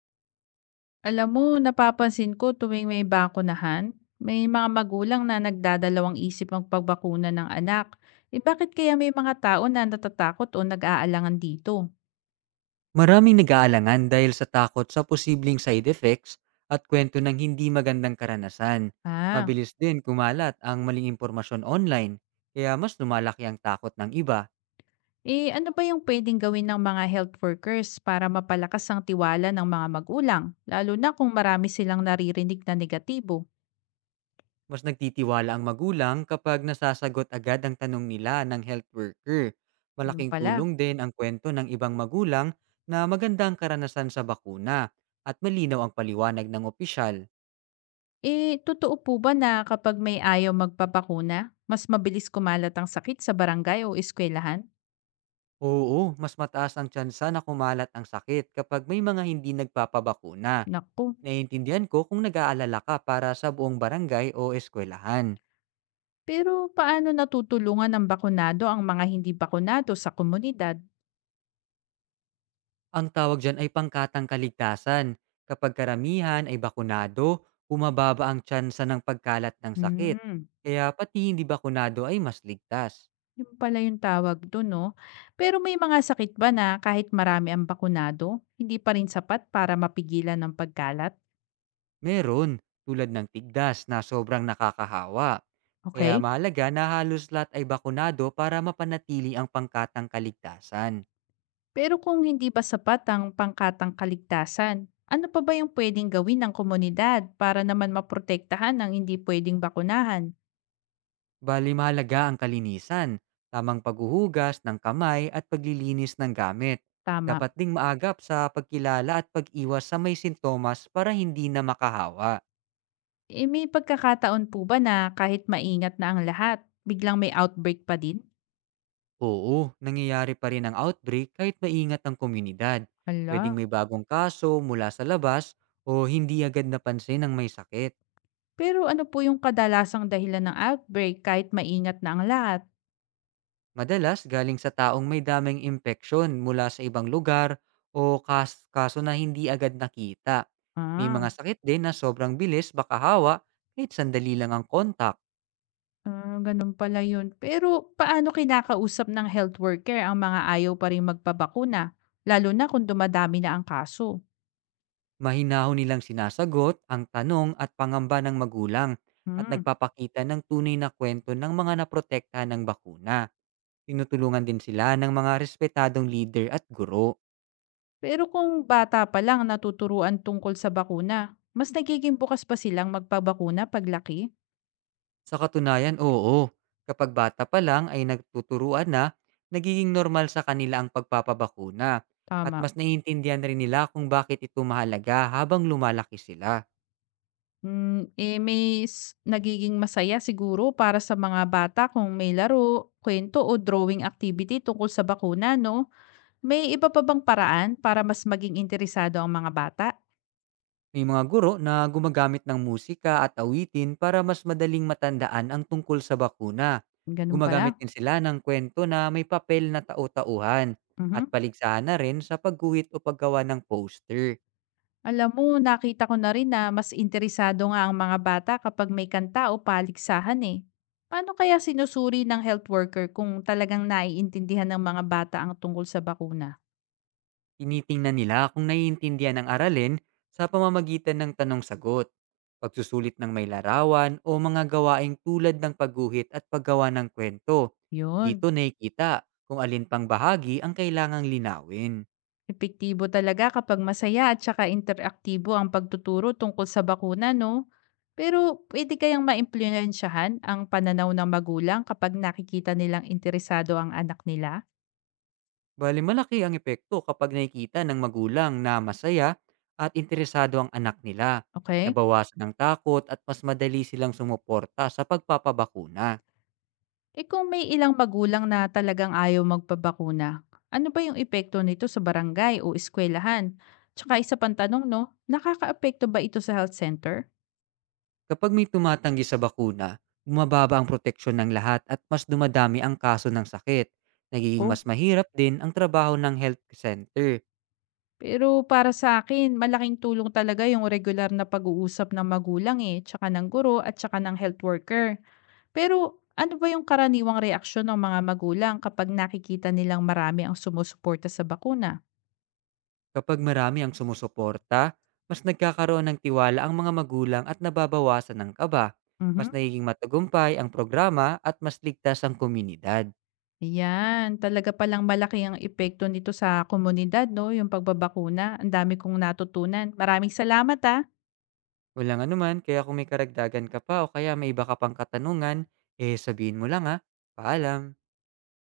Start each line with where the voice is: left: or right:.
left: Alam mo, napapansin ko tuwing may bakunahan, may mga magulang na nagdadalawang isip ang pagbakuna ng anak. Eh bakit kaya may mga tao na natatakot o nag-aalangan dito?
right: Maraming nag-aalangan dahil sa takot sa posibleng side effects at kwento ng hindi magandang karanasan.
left: Ah,
right: Mabilis din kumalat ang maling impormasyon online, kaya mas lumalaki ang takot ng iba.
left: eh ano ba yung pwedeng gawin ng mga health workers para mapalakas ang tiwala ng mga magulang? Lalo na kung marami silang naririnig na negatibo.
right: Mas nagtitiwala ang magulang kapag nasasagot agad ang tanong nila ng health worker.
left: Ganun
right: Malaking
left: pala.
right: tulong din ang kwento ng ibang magulang na magandang karanasan sa bakuna at malinaw ang paliwanag ng opisyal.
left: Eh, totoo po ba na kapag may ayaw magpapakuna, mas mabilis kumalat ang sakit sa barangay o eskwelahan?
right: Oo, mas mataas ang tsansa na kumalat ang sakit kapag may mga hindi nagpapabakuna.
left: Naku.
right: Naiintindihan ko kung nag-aalala ka para sa buong barangay o eskwelahan.
left: Pero paano natutulungan ng bakunado ang mga hindi bakunado sa komunidad?
right: Ang tawag dyan ay pangkatang kaligtasan. Kapag karamihan ay bakunado, bumababa ang tsansa ng pagkalat ng sakit.
left: Hmm,
right: Kaya pati hindi bakunado ay mas ligtas.
left: yun pala yung tawag do'n 'no. Pero may mga sakit ba na kahit marami ang bakunado, hindi pa rin sapat para mapigilan ng pagkalat?
right: Meron, tulad ng tigdas na sobrang nakakahawa. Kaya
left: Okay.
right: mahalaga na halos lahat ay bakunado para mapanatili ang pangkatang kaligtasan.
left: Pero kung hindi pa sapat ang pangkatang kaligtasan, ano pa ba yung puwedeng gawin ng komunidad para naman maprotektahan ang hindi puwedeng bakunahan?
right: Bali mahalaga ang kalinisan, tamang paghuhugas ng kamay at paglilinis ng gamit.
left: Tama.
right: Dapat ding maagap sa pagkilala at pag-iwas sa may sintomas para hindi na makahawa.
left: Eh, may pagkakataon po ba na kahit maingat na ang lahat, biglang may outbreak pa din?
right: Oo, nangyayari pa rin ang outbreak kahit maingat ang komunidad. Pwedeng
left: Hala.
right: may bagong kaso mula sa labas o hindi agad napansin ang may sakit.
left: Pero ano po yung kadalasang dahilan ng outbreak kahit maingat na ang lahat?
right: Madalas galing sa taong may daming impeksyon mula sa ibang lugar o kaso na hindi agad nakita. May
left: Ah,
right: mga sakit din na sobrang bilis baka hawa kahit sandali lang ang kontak.
left: ah, ganun pala yun. Pero paano kinakausap ng health worker ang mga ayaw pa rin magpabakuna? Lalo na kung dumadami na ang kaso.
right: Mahinaho nilang sinasagot ang tanong at pangamba ng magulang at
left: Hmm.
right: nagpapakita ng tunay na kwento ng mga naprotektahan ng bakuna. Tinutulungan din sila ng mga respetadong leader at guro.
left: Pero kung bata pa lang natuturuan tungkol sa bakuna, mas nagiging bukas pa silang magpabakuna paglaki?
right: Sa katunayan, oo. Kapag bata pa lang ay nagtuturuan na, nagiging normal sa kanila ang pagpapabakuna at
left: Tama.
right: mas naiintindihan rin nila kung bakit ito mahalaga habang lumalaki sila.
left: Mm, eh, nagiging masaya siguro para sa mga bata kung may laro, kwento o drawing activity tungkol sa bakuna, no? May iba pa bang paraan para mas maging interesado ang mga bata?
right: May mga guro na gumagamit ng musika at awitin para mas madaling matandaan ang tungkol sa bakuna.
left: Ganun pala,
right: Gumagamit din sila ng kwento na may papel na tau-tauhan at
left: mhm.
right: paligsahan na rin sa pagguhit o paggawa ng poster.
left: Alam mo, nakita ko na rin na mas interesado nga ang mga bata kapag may kanta o paligsahan, eh. Paano kaya sinusuri ng health worker kung talagang naiintindihan ng mga bata ang tungkol sa bakuna?
right: Tinitingnan nila kung naiintindihan ang aralin sa pamamagitan ng tanong-sagot, pagsusulit ng may larawan o mga gawaing tulad ng pagguhit at paggawa ng kwento.
left: Yun.
right: Dito nakikita kung alin pang bahagi ang kailangang linawin.
left: Epektibo talaga kapag masaya at saka interaktibo ang pagtuturo tungkol sa bakuna, no? Pero pwede kayang maimpluwensyahan ang pananaw ng magulang kapag nakikita nilang interesado ang anak nila,
right: Bali malaki ang epekto kapag nakikita ng magulang na masaya at interesado ang anak nila.
left: okay?
right: Nabawasan ang takot at mas madali silang sumuporta sa pagpapabakuna.
left: E kung may ilang magulang na talagang ayaw magpabakuna, ano ba yung epekto nito sa barangay o eskwelahan? Tsaka isa pang tanong, no? Nakakaapekto ba ito sa health center?
right: Kapag may tumatanggi sa bakuna, bumababa ang proteksyon ng lahat at mas dumadami ang kaso ng sakit. Nagiging
left: Ko?
right: mas mahirap din ang trabaho ng health center.
left: Pero para sa akin malaking tulong talaga yung regular na pag-uusap ng magulang, eh, tsaka ng guro at tsaka ng health worker. Pero ano ba yung karaniwang reaksyon ng mga magulang kapag nakikita nilang marami ang sumusuporta sa bakuna?
right: Kapag marami ang sumusuporta, mas nagkakaroon ng tiwala ang mga magulang at nababawasan ang kaba. Mas
left: Mhm.
right: nagiging matagumpay ang programa at mas ligtas ang komunidad.
left: Ayan, talaga palang malaki ang epekto nito sa komunidad 'no, yung pagbabakuna. Ang dami kong natutunan. Maraming salamat, ah.
right: Walang anuman, kaya kung may karagdagan ka pa o kaya may iba ka pang katanungan, eh sabihin mo lang ha. Paalam!